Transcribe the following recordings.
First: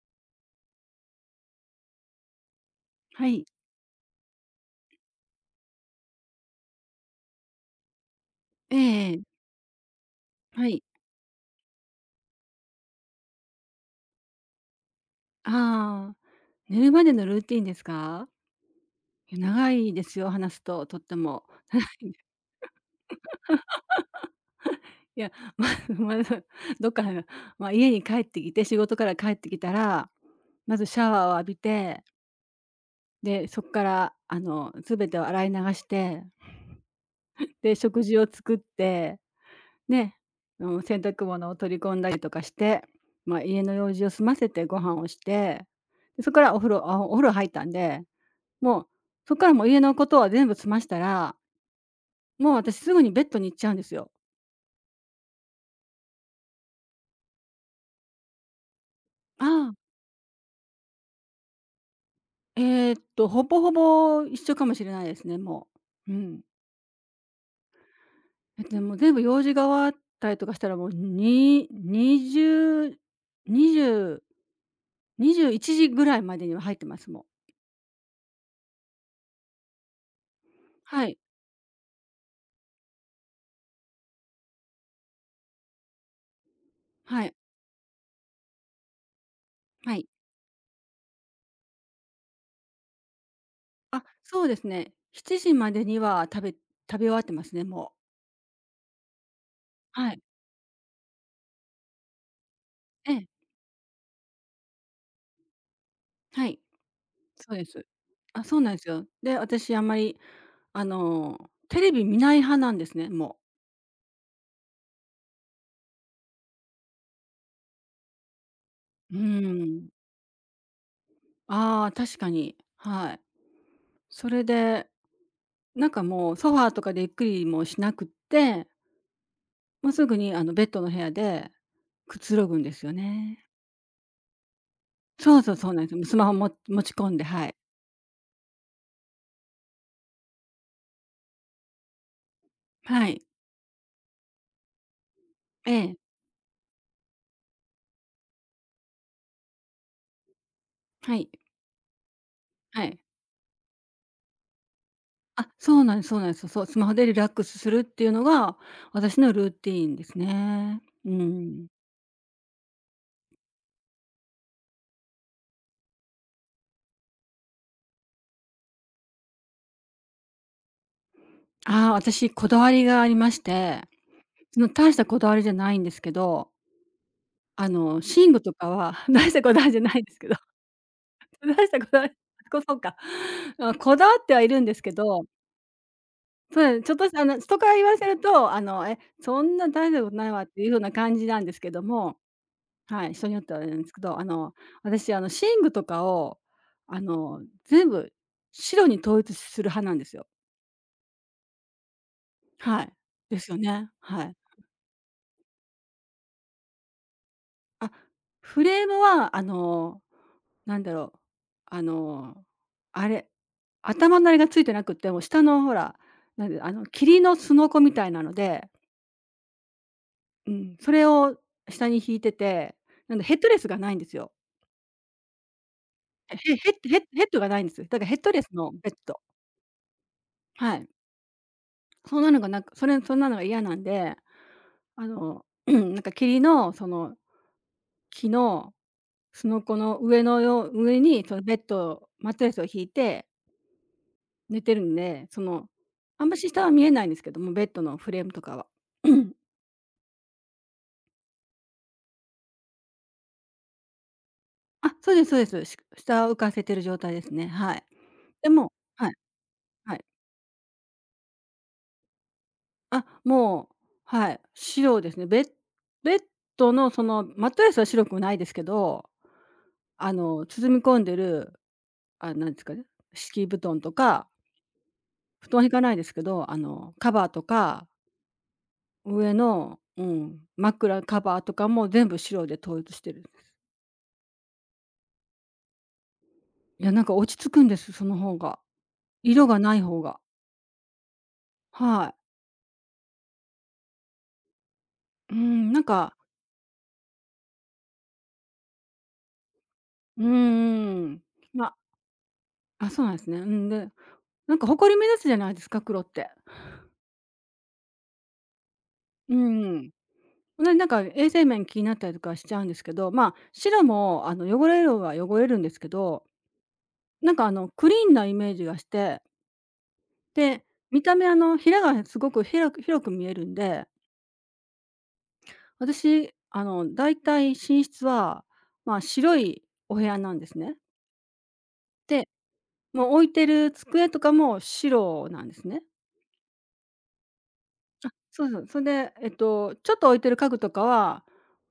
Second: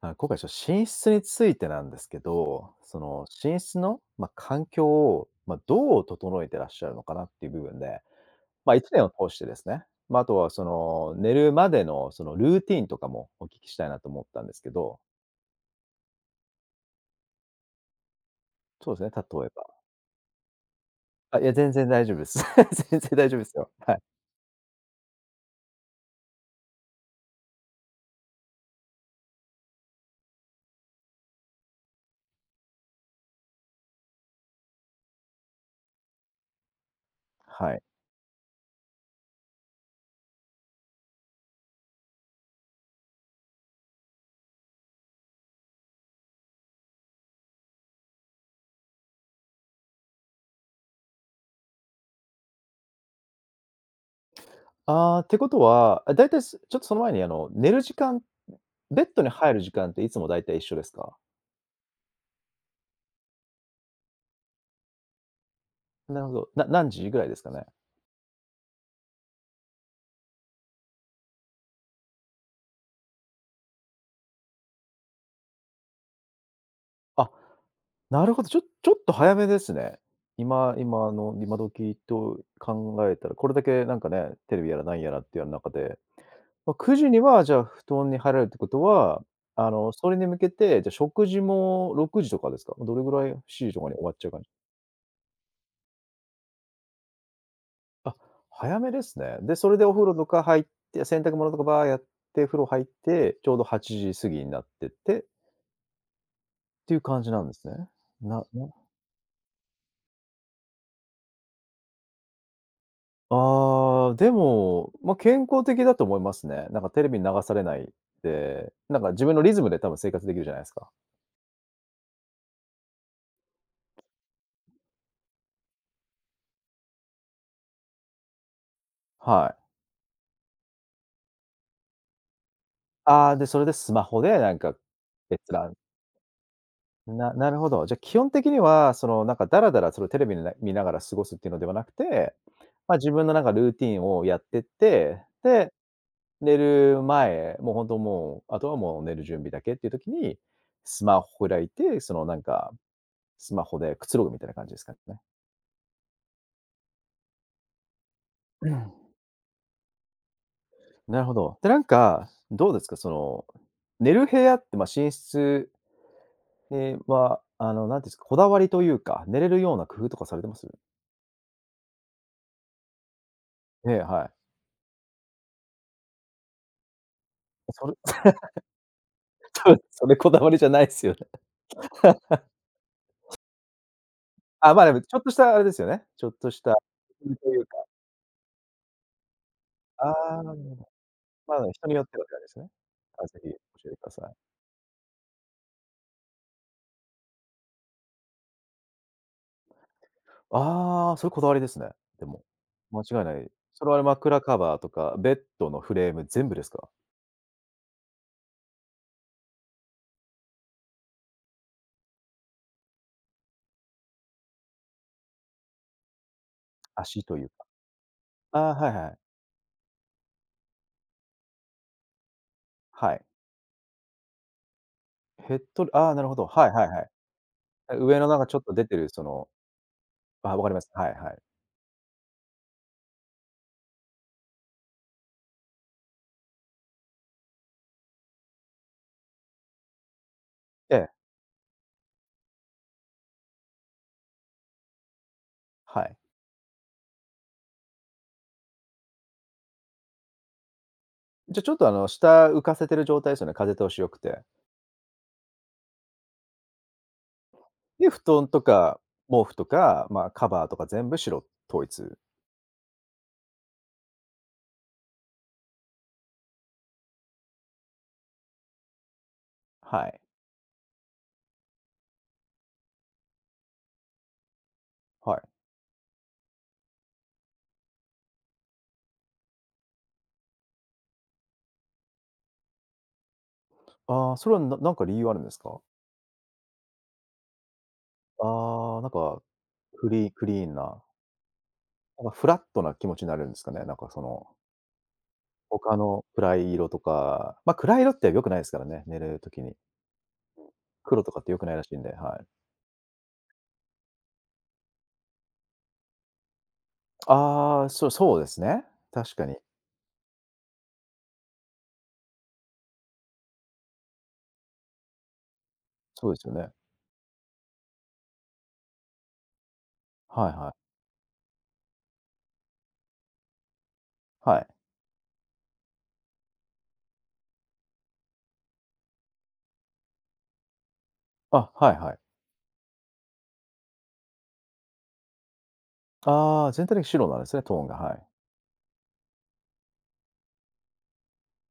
あ、今回ちょっと寝室についてなんですけど、そはのい。寝室の、まあ、環境を、まあ、どう整えてらっしゃるのかなっていう部分で、まえあ、え1年をえ通え。してですね、まあ、あとはそはい。の寝るまでのそのルーティンとかもお聞きしたいなと思ったんですけど、ああ、寝るまでのルーティンですか？そうですね、いや、例えば。長いですよ、話すと、とってあ、も。いや、全然大丈夫です。全然大丈夫ですよ。はい。いや、まず、どっか、ま、家に帰ってきて、仕事から帰ってきたら、まずシャワーを浴びて、で、そっから、全てを洗い流して、はで、い。食事を作って、ね、うん、洗濯物を取り込んだりとかして、ま、家の用事を済ませてご飯をして、で、そっからお風呂入ったんで、もう、そっからもう家のことは全部済ましたら、もう私すぐにベッドに行っちゃうんですよ。ああ、ってことは、あ、だいたいすちょっとその前に寝る時間、ベッドにあ入る時あ。間っていつもだいたい一緒ですか？ほぼほぼ一緒かもしれないですね、もう。うなるほん。ど。何時ぐらいですかね？だってもう全部用事が終わったりとかしたら、もうに、にじゅうにじゅう21時ぐらいまでには入ってます、もあう。なるほど、ちょっと早めですね。今は今い。の今時と考えたら、これだけなんかね、テレビやらなんやらってやる中で、まあ、9時にはい、はじゃあ布団に入られるってことは、はい。それに向けて、じゃあ、食事も6時とかですか？どれぐらい7時とかに終あ、わっちゃう感そうじ？ですね。7時までには食べ終わってますね、もう。あ、早めですね。で、それでお風は呂い。とか入って、洗濯物とかバーやって、風呂入っええ、て、ちょうど8時過ぎになってっはい。ていう感じなんそでうですす。ね。なあ、そうななんですよ。で、私あんまりあの、テレビ見ない派なんですね、もああ、でも、まあ、健康的だと思いますね。なんかテレビに流されないで、なんかう。う自分のリズムでーん。多分生活できるじゃないですか。ああ、確かに。はい。それで、なんかもうソファーとかでゆっくりもしなくって、はい。もうすぐにあのベッドの部屋でくつろぐんですよああ、ね。で、それでスマホでなんかそ閲うそう、そう覧なんですよ。スマホも持ち込んで、なはない。るほど。じゃ、あ基本的には、その、なんかダラダラそのテレビ見ながら過ごすっていうのではなくて、まあ、は自い。分のなんかルーティンをやってって、えで、え、寝る前、もう本当もう、あとはもう寝る準備だけっていう時に、スはマい、ホ開いて、その、なんか、はい。スマホでくつろぐみたいな感じですかね。あ、そうなんですそうなんです。そう、スマホでリラックスするっていうのが、私のルーティーンですね。うなるほど。ん。で、なんか、どうですか、その、寝る部屋って、まあ、寝室、ええ、は、あの、なんていうんですか、こだわりというか、寝れるような工夫とかされてます？ああ、私こだわりがありまして、ええ、はい。大したこだわりじゃないんですけど、それ寝具とかは、 大したこだわそりじゃれ ないんそでれすけこど、だわりじゃないすよね。大したこだわり、 そうか。まあ、こだわってはいるんであ、すまあ、けでもちょど、っとしたあれですよね。ちょっとしたそ工う、ちょっとした、夫とい人かうらか、言わせると、「え、そんな大したことないあわ」あ、っなるていうほ風ど。な感じなんでますけあ、ど人によっも、てはって感じですね。はい、あ、人によぜっひて教はあれなんでえすてけくだど、さい。私、寝具とかを、全部白に統一する派なんですよ。ああ、それこだわりですね、でも。はい。間違いなですい。よそね、れははい。枕カバーとか、ベッドのフレーム全部ですか？あ、フレームは、なんだろう、あの、あれ、頭なりがついてなくって、もう下のほら、なんで、霧足のというすか。のこみたいなのあで、あ、はいはい。うん、それを下に引いてて、はなんでい。ヘッドレスがないんですよ。ヘッドああ、なるほへど。へはヘいッはいヘはッい。ヘッドがないんです。だえ、からヘ上ッのドなんレかスちょっのと出ベッてるド。あ、わかりはまい。す。はいはい。そんなのがなんか、そんなのが嫌なんで、なんか霧のその木のすのこの上のようえ上え、にそのベッドマットレスを引いて寝てるんで、はい。あんまし下は見えないんですけども、ベッドのフレームとかは。うん。 じゃ、ちょっと下浮かせてる状態ですよね、風通し良くて。あ、そうですそうです。下を浮かせてる状態ですね。はい。で、布団でとも、かはい、毛布とはい。か、まあ、カバーとか全部白統一。あ、もう、はい、白ですね。ベッドのそのマットレスは白くないですけど、はい。包み込んでる、なんですかね、敷布団とか、は布い。団は引かないですけど、カバーとか、上の、うん、枕カバーとかも全部白で統一してる。ああ、それはなんか理由あるんですか？いや、なんか落ち着くんです、その方が。ああ、なんか、色がない方クが、リクリーンな、はい。なんかフラットな気持ちになるんですかね？なんかその、うん、なん他か、の暗い色とか、ま、暗い色って良くないですからね、寝る時に。うーん、黒とかって良くなま、いらしいんで、はい。あ、そうなんですね。うん、で、なんか埃目立つじゃないですか、黒って。ああ、そうそうですね。う確かに。ん。で、なんか衛生面気になったりとかしちゃうんですけど、まあ、白も汚れるは汚れるんですけど、そうですよね。なんかクリーンなイメージがして、はいで、はい。見た目ヒがすごく広く広く見えるんで、はい。私だいたい寝室は、まあ、白いお部屋なんですね。あ、はいはい。で、もう置いてる机とかも白なんですね。ああ、全体的に白なんですね、トーンが、はい。そうそう。それで、ちょっと置いてる家具とかは、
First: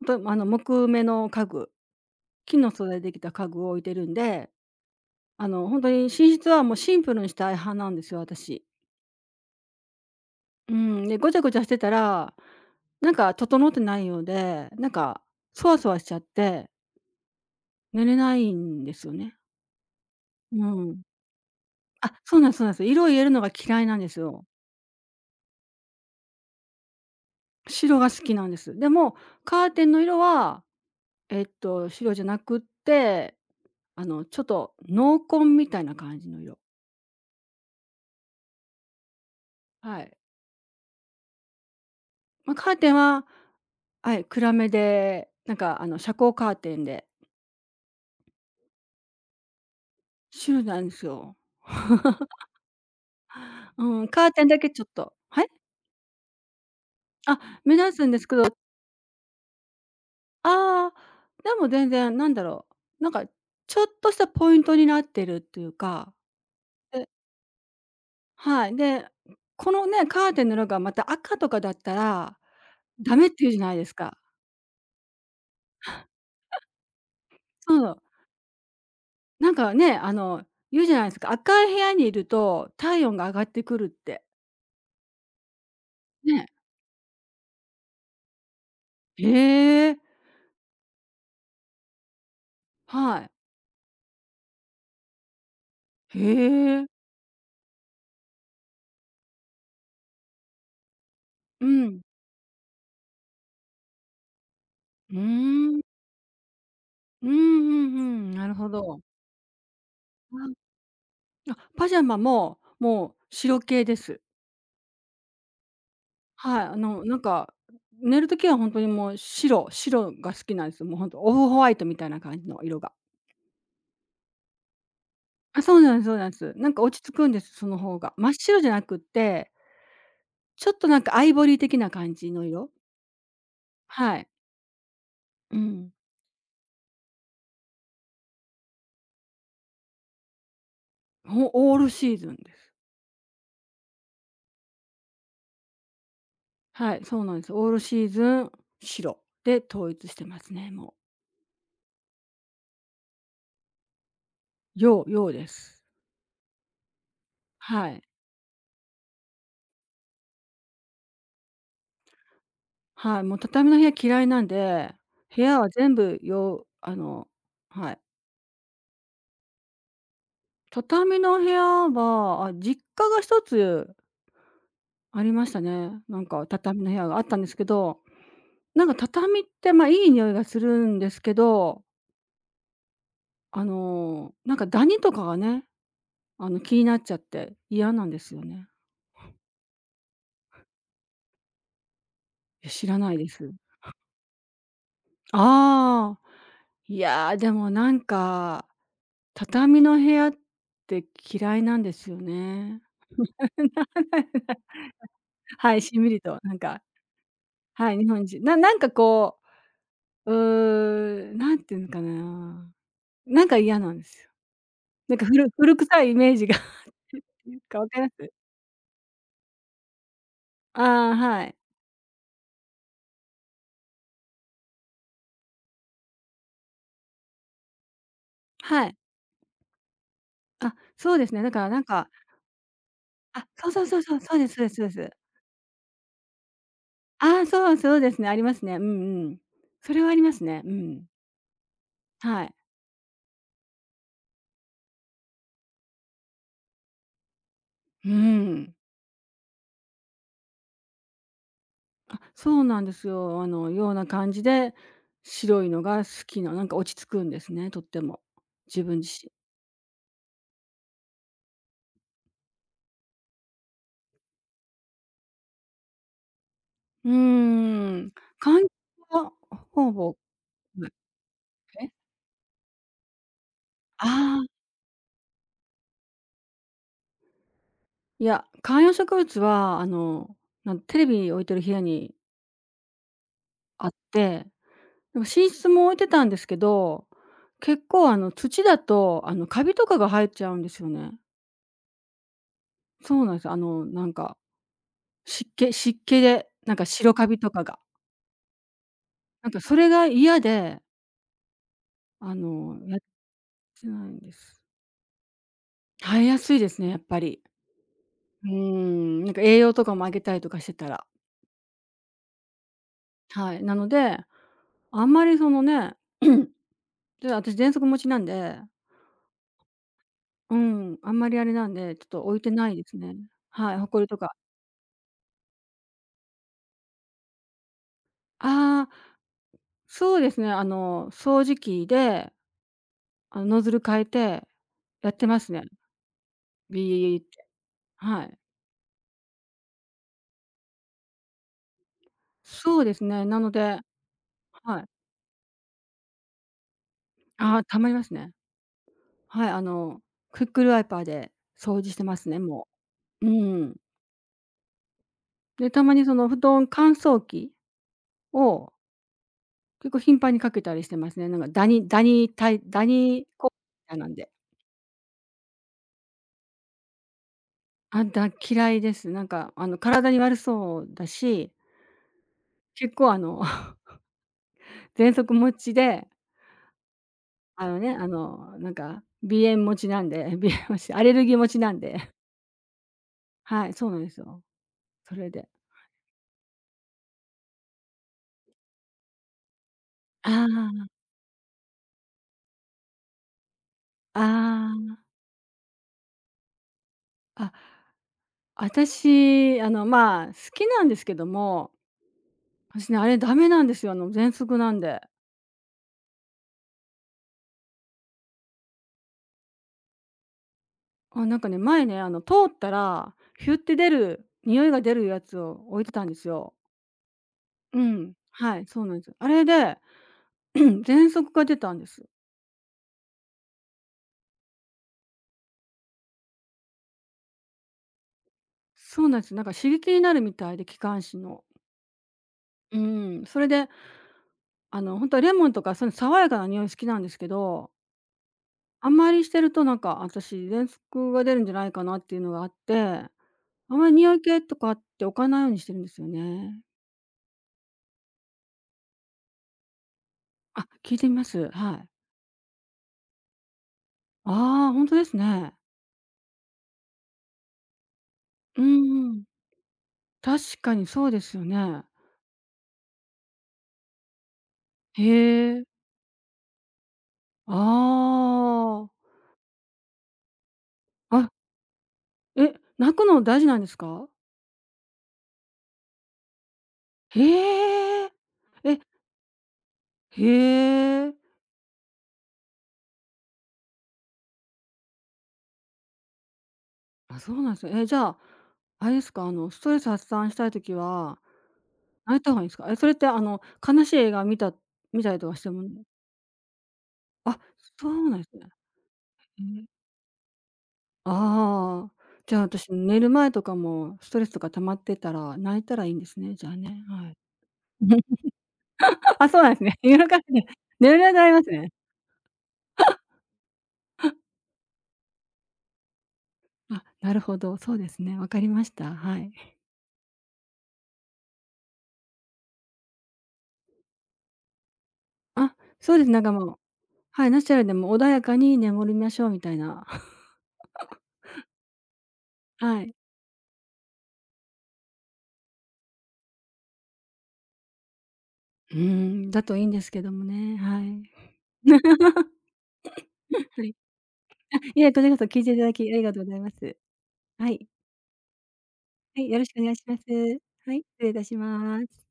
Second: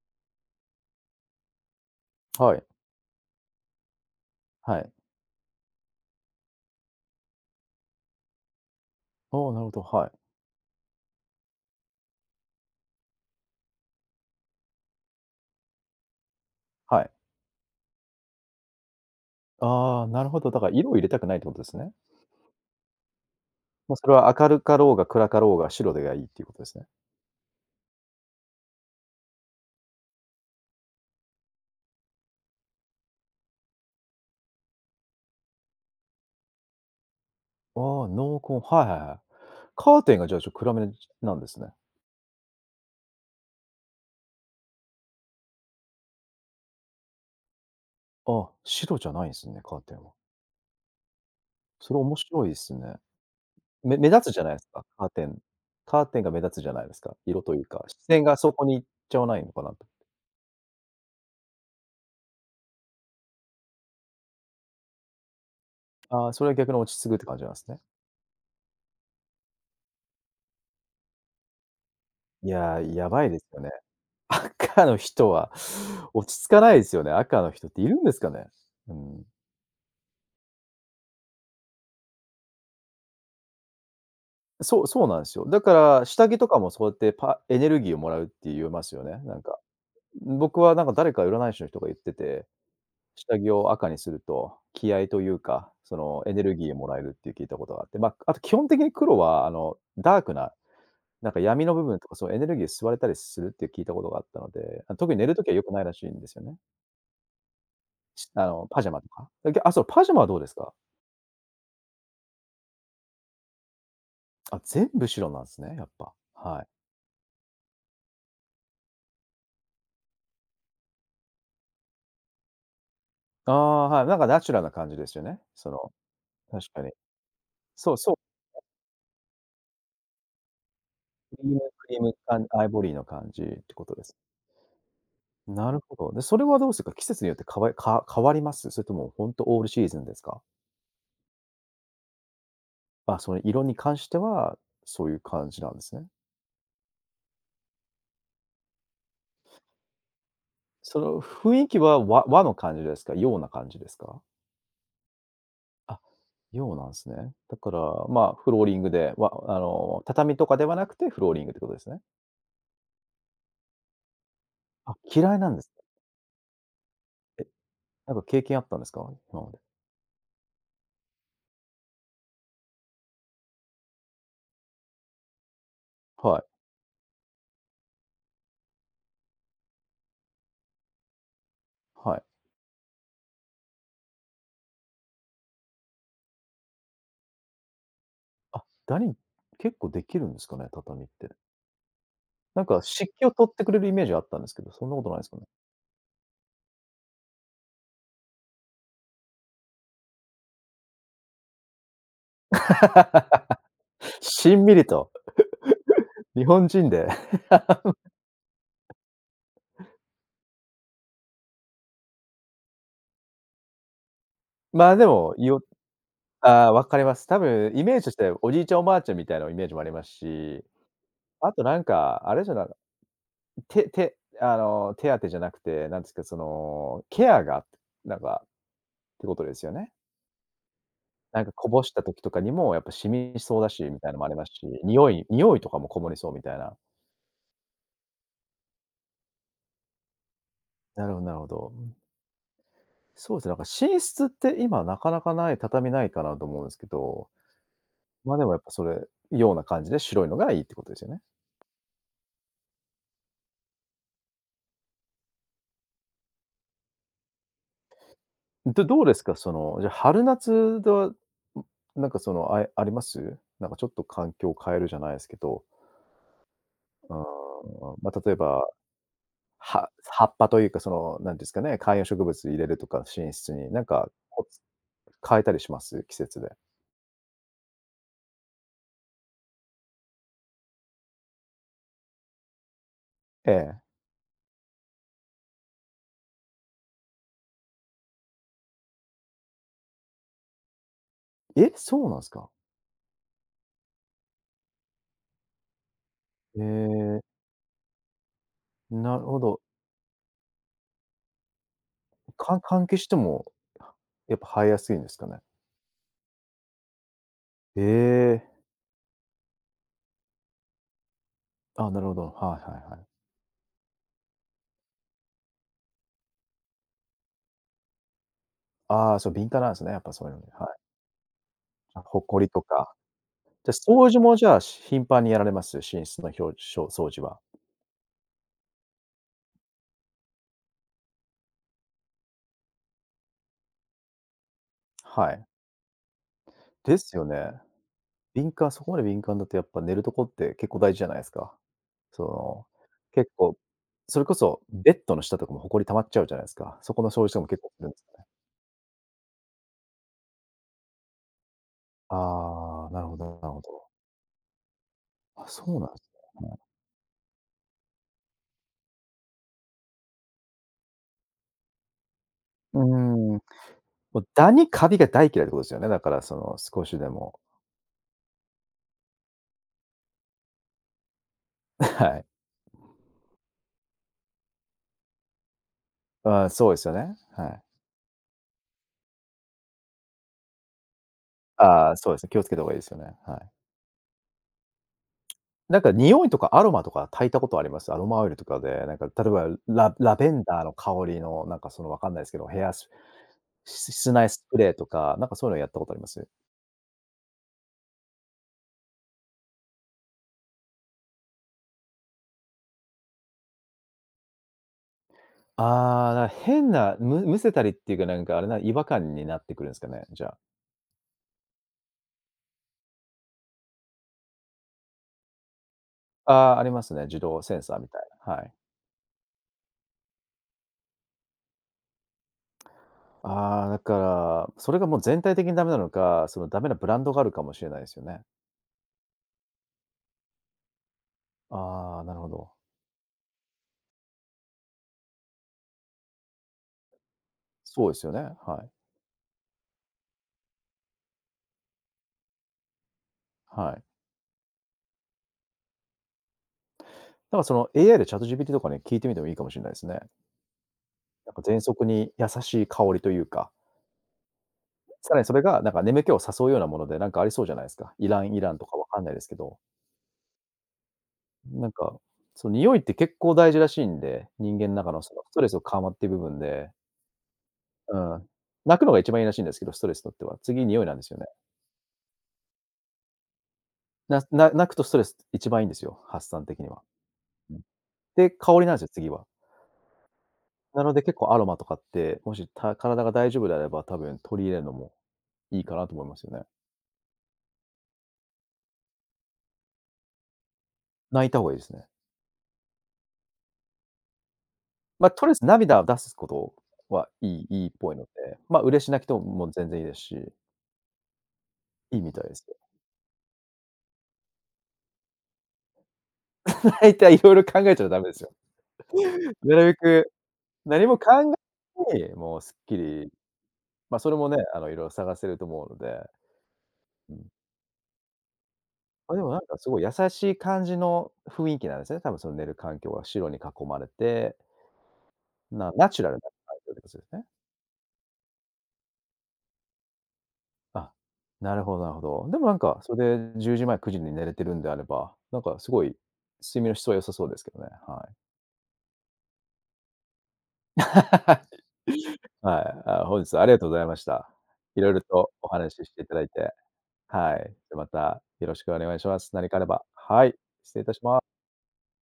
ほんと、木目の家具、は木い。の素材でできた家具を置いてるんで、はい。ほんとに寝室はもうシンプルにしたい派なんですよ、私。おお、なるほど、はい。うん、で、ごちゃごちゃしてたら、なんか整ってないようで、なんか、そわそわしちゃって、はい。寝れないんですよね。ああ、なるほど。だうから色をん。入れたくないってことですね。あ、そうなんですそうなんです。色を入れるのが嫌いなもうんそでれすはよ。明るかろうが暗かろうが白がいいっていうことですね。白が好きなんです。でも、カーテンの色は、白じゃなくって、ちょっと濃紺みたいな感じの色。ああ、濃厚。はいはいはい。カはーテい。ンがじゃあ、ちょっと暗めなんですね。まあ、カーテンは、はい、暗めで、なんか、遮光カーテンで、ああ、白じゃないんですね、カーテンは。白なんですよ。それ面白いですね。めうん、目カー立つじテゃンないでだすけちか、ょっカーと、テン。はい？カーテンが目立つじゃないですか、あ、色という目か、立視つんで線すけがそど、こに行っちゃわないのかなと。ああ、でも全然なんだろう、なんか、ちょっとしたポイントになってるっていうか、ああ、それは逆に落ちで、着くって感じなんですね。はい、で、このね、カーテンの色がまた赤とかだったらいや、やダばメいってです言うじゃよね。ないですか。赤の人は落ち着かないですよね。赤の人っていそるう。んですかね？うん。なんかね、言うじゃないですか、赤い部屋にいると体温が上がってくるって。そうそうなんですよ。だから下着ね。とかもそうやってエネルギーをもらうって言いますよね、へなんか。え。僕はなんか誰か占い師の人が言っててはい。下着を赤にすると、気合というか、そへのエネルギーをもえ。らえるって聞いたことがあって、まあ、あと基本的に黒はダークな、なんかう闇の部分ん。とか、そうエネルギー吸われたりするって聞いたことがあったので、あ、特うーに寝るときは良くないん。らしいんですよね。うんうしんうん。あなるの、ほパジャど。マとか。だけあ、そう、パジャマはどうですあ、か？あ、パジャマも、もう白系です。あ、全部白なんですね、やっぱ。ははい。い。なんか、寝る時はほんとにもう白白が好きなんです。もうほんとオフホワイトみたいな感じの色が。ああ、はい、なんかナチュラルな感じですよね。あ、そそうの、なんですそうなんです。な確んかかに。落ち着くんです、そのそ方うが。そう、真っ白じゃなくって、ちょっとなんかアイクボリーリーム的クなリー感ムじかのアイ色。ボリーの感じってことですはね。い。うなるん。ほど。で、それはどうですか？季節によってかわいか変わります？それとも本当オールシーズンですか？オールシーズンです。あ、その色に関しては、そういう感じなんですね。はい、そうなんです。オールシーズン白で統一してますね、もう。その雰囲気は、和の感じですか？洋な感じですか？洋洋です。あ、洋なんですね。だから、はい。まあ、フローリングで、わあの、畳とかではなくてフローリングってことですね。はい、もう畳の部屋嫌いなんで、あ、嫌い部なん屋ではすか？全部洋、え、はい。なんか経験あったんですか？今まで。畳の部屋は、あ、実家が一つありましたね。なんはかい、畳の部屋があったんですけど、なんか畳って、ま、いい匂いがするんですけど、はい。なんかダニとかがね、気になっちゃって嫌なんですよあ、ね。ダニ結構できるんですかね？畳って。なんや、か知ら湿ない気でを取す。ってくれるイメージあったんですけど、そんなことないですかね？ああ、いやー、でもなんか、畳の部屋って嫌いなんですよね。しん みりと。はい、しんみりと、日なん本か、人で。はい、日本人。なんかこう、なんていうのかな、なんか嫌なんですよ。まあ、でなんかも、古いお古臭いイメージが、 ああ、分 かります。多なん分か、イわメーかジりまとしす？ておじいちゃん、おばあちゃんみたいなイメージもありますし、ああ、はあい。となんか、あれじゃな手手あの、手当てじゃなくて、なんですか、その、ケアが、なんか、っはい。てことですよね。あ、そうですなね。んだかかこらなんぼしたか、時とかにもやっぱ染みあ、そうそだうそしうそみうたいなそう、のもあそりうまですすし、そうですそうで匂す。い匂いとかもこもりそうみたいな。ああ、そうそうですね、ありますね。うんうん。それはありますね。うん。なるほどなるほど。はい。そうですね、なんか寝室って今なかなかない畳ないかなと思うんですけど、うま、でもやっぱん。それような感じで白いのがいいってことですよね。あ、そうなんですよ。ような感じで、白いのが好きな、なんか落ち着くんですね、とっても。自ど分どう自です身。か？その、じゃ、春夏では、ん、なんかその、あります？なんかちょっと環境を変えるじゃないですけど、うーうーん、ん。ま、例え観ば、葉はほぼ葉っぱというか、なそんの、なんですかね、え？観葉植物入れるとか、寝室に、なんあか、あ、変えたりします？季節で。いや、観葉植物は、テレビ置いてる部屋にええ。あって、でも寝室も置いてたんですけど、結構土だと、カビとかが生えちゃうんですよね。え、そうなんすか？そうなんです、なんか、湿気湿気で、なんか白へカビとかが、え、なるほなんかど。それが嫌で、換や気っしてもてないんでやっぱす。生えやすいんですかね？生えやすいですね、やっぱり。ええ。なんか栄養とかもあげたりとかしてたら。あ、なるほど。はいはいはい。はい、なので、あんまりそのね、で、私喘息持ちなんで、ああ、そう、敏感なんですね、やっぱそういうのに。うはい。ん、あんまりあれなんで、あ、ちょっと置い埃てとないでかすね。で、はい、ほこり掃と除か。もじゃあ、頻繁にやられます？寝室のひょうしょ掃除は。ああ、そうですね、あの、掃除機で、あの、ノズル変えてやってはまい。すね。ですビーっよて。ね。はい。敏感そこまで敏感だとやっぱ寝るとこって結構大事じゃないですか。その、そうですね、結なの構、でそれこそはい。ベッドの下とかも埃溜まっちゃうじゃないですか。そこの掃除とかもあ結あ、構溜すまるんりでますすかね？ね。はい、あの、クックルワイパーで掃除してますね、もああ、なるほどう。うなるほん。ど。あ、そで、うたなんまでにその布すね。団乾燥機を結構頻繁にかけたりしてますね。なんかダニダニたいうダニんうーん。こみたいなんもうで。ダニ、カビが大嫌いってことですよね。だからその少しでも、あ、だ嫌いです。なんかあの体に悪そうだし、はい。結構あの 喘息持ちで、ああ、そうですよね。はい。あのね、あのなんか鼻炎持ちなんで、鼻炎持ち、アレルギー持ちなんああ、で。そうですね。気をつけた方がいいですよね。はい。はい、そうなんですよ。それで。なんか匂いとかアロマとか焚いたことあります？アロマオイルとかで、なんか例えばラベンダーのあ香りのなんかそのわかんないですけど、ヘアスし室内スプレあ、ーとあか、なんかそういうのやったことあります？あ、あ。私、あの、まあ、好きなんですけども、私ね、あれダメなんですよ。あの、喘息なんで。ああ、なんか変な、むせたりっていうか、なんかあれな、違和感になってくるんですかね、じゃあ。あ、なんかね、前ね、あの、通ったら、ヒュって出る、匂いが出るやつを置いてたんですあよ。あ、ありますね、自動センサうーみたいん。な、はい。はい、そうなんですよ。あれで、喘息が出たんです。ああ、だからそれがもう全体的にダメなのか、そのダメなブランドがあるかもしれないですよね。そうなんです。なんか刺激になるみたいで、気管支の。ああ、なるほど。うん。それで、あの、本当はレモンとか、そういう爽やかな匂い好きなんですけど、そうですよね、はい、あんまりしてると、なんか、私、喘息が出るんじゃないかなっていうのがあって、あはい。まり匂い系とかって置かないようにしてるんですよね。だからその AI でチャット GPT とかに聞いてみてもいいかもしれないですね。あ、聞いてみまなんかす。喘は息い。に優しい香りというか、ああ、本当でさすらにそれね。がなんか眠気を誘うようなもので、なんかありそうじゃないですか。イランイランうとかわかんんうないでん。すけど、確かにそうですよなんね。か、その匂いって結構大事らしいんで、人間の中のへそのストレスをえ。緩和っていう部分で、あうん。泣くのがあ。一番いいらしいんですけど、ストレスにとっては。次、匂いなんですよあ、ね。え、泣くの大事なんですか？泣くとストレス一番いいんですよ、発散的には。うん。へえ。で、香りなんえ、ですよ、次は。へなので結え。構アロマとかって、もし、体が大丈夫であれば、多分取り入れるのもいいかなと思いますよね。あ、そうなんですね。え、じゃあ、あれですか、あの、ストレス発散したい時は、泣いた方がいいですね。泣いた方がいいんですか？え、それってあの、悲しい映画見た見ま、たりととりあえかしずても、涙を出すことはいあ、いいいっそぽいのうで、なんですね。ま、嬉し泣きとも全然いいですし、ああ、いいみたいじでゃあす。私寝る前とかもストレスとか溜まってたら、泣いたらいいんですね、じゃあ ね、大はい。体色々考えちゃダメです よ。あ、そうなんなでするね。夜べく中に何眠もれ考なくえなりますね。ずに、もうすっきり、ま、それもね、色々探せると思うので、あ、なうるん。ほど、そうですね、わかりました。ま、はでもい。なんかすごい優しい感じの雰囲気なんですね。多分その寝る環境は白に囲まれて、あ、ナそうチでュす、ラルななんかも環う、境ってことですはね。い、ナチュラルでも穏やかに眠りましょうみたいな。あ、なるほどなるほど。でもなんか、はい。それで10時前、9時に寝れてるんであれば、なんかすごい睡眠の質は良さそうですけどね、はい。うーん、だといいんですけどもね、はい。はい、あ、本日はありがはとうい。ございました。いいろえ、いろこちらこそと聞いおていただ話しきしあてりいがたとだういございまて、す。はい。はい。じゃ、またよろしくお願いしまはい、す。よろ何しかくあおれ願いしばます。はい、は失い、礼失いたし礼いまたしす。ます。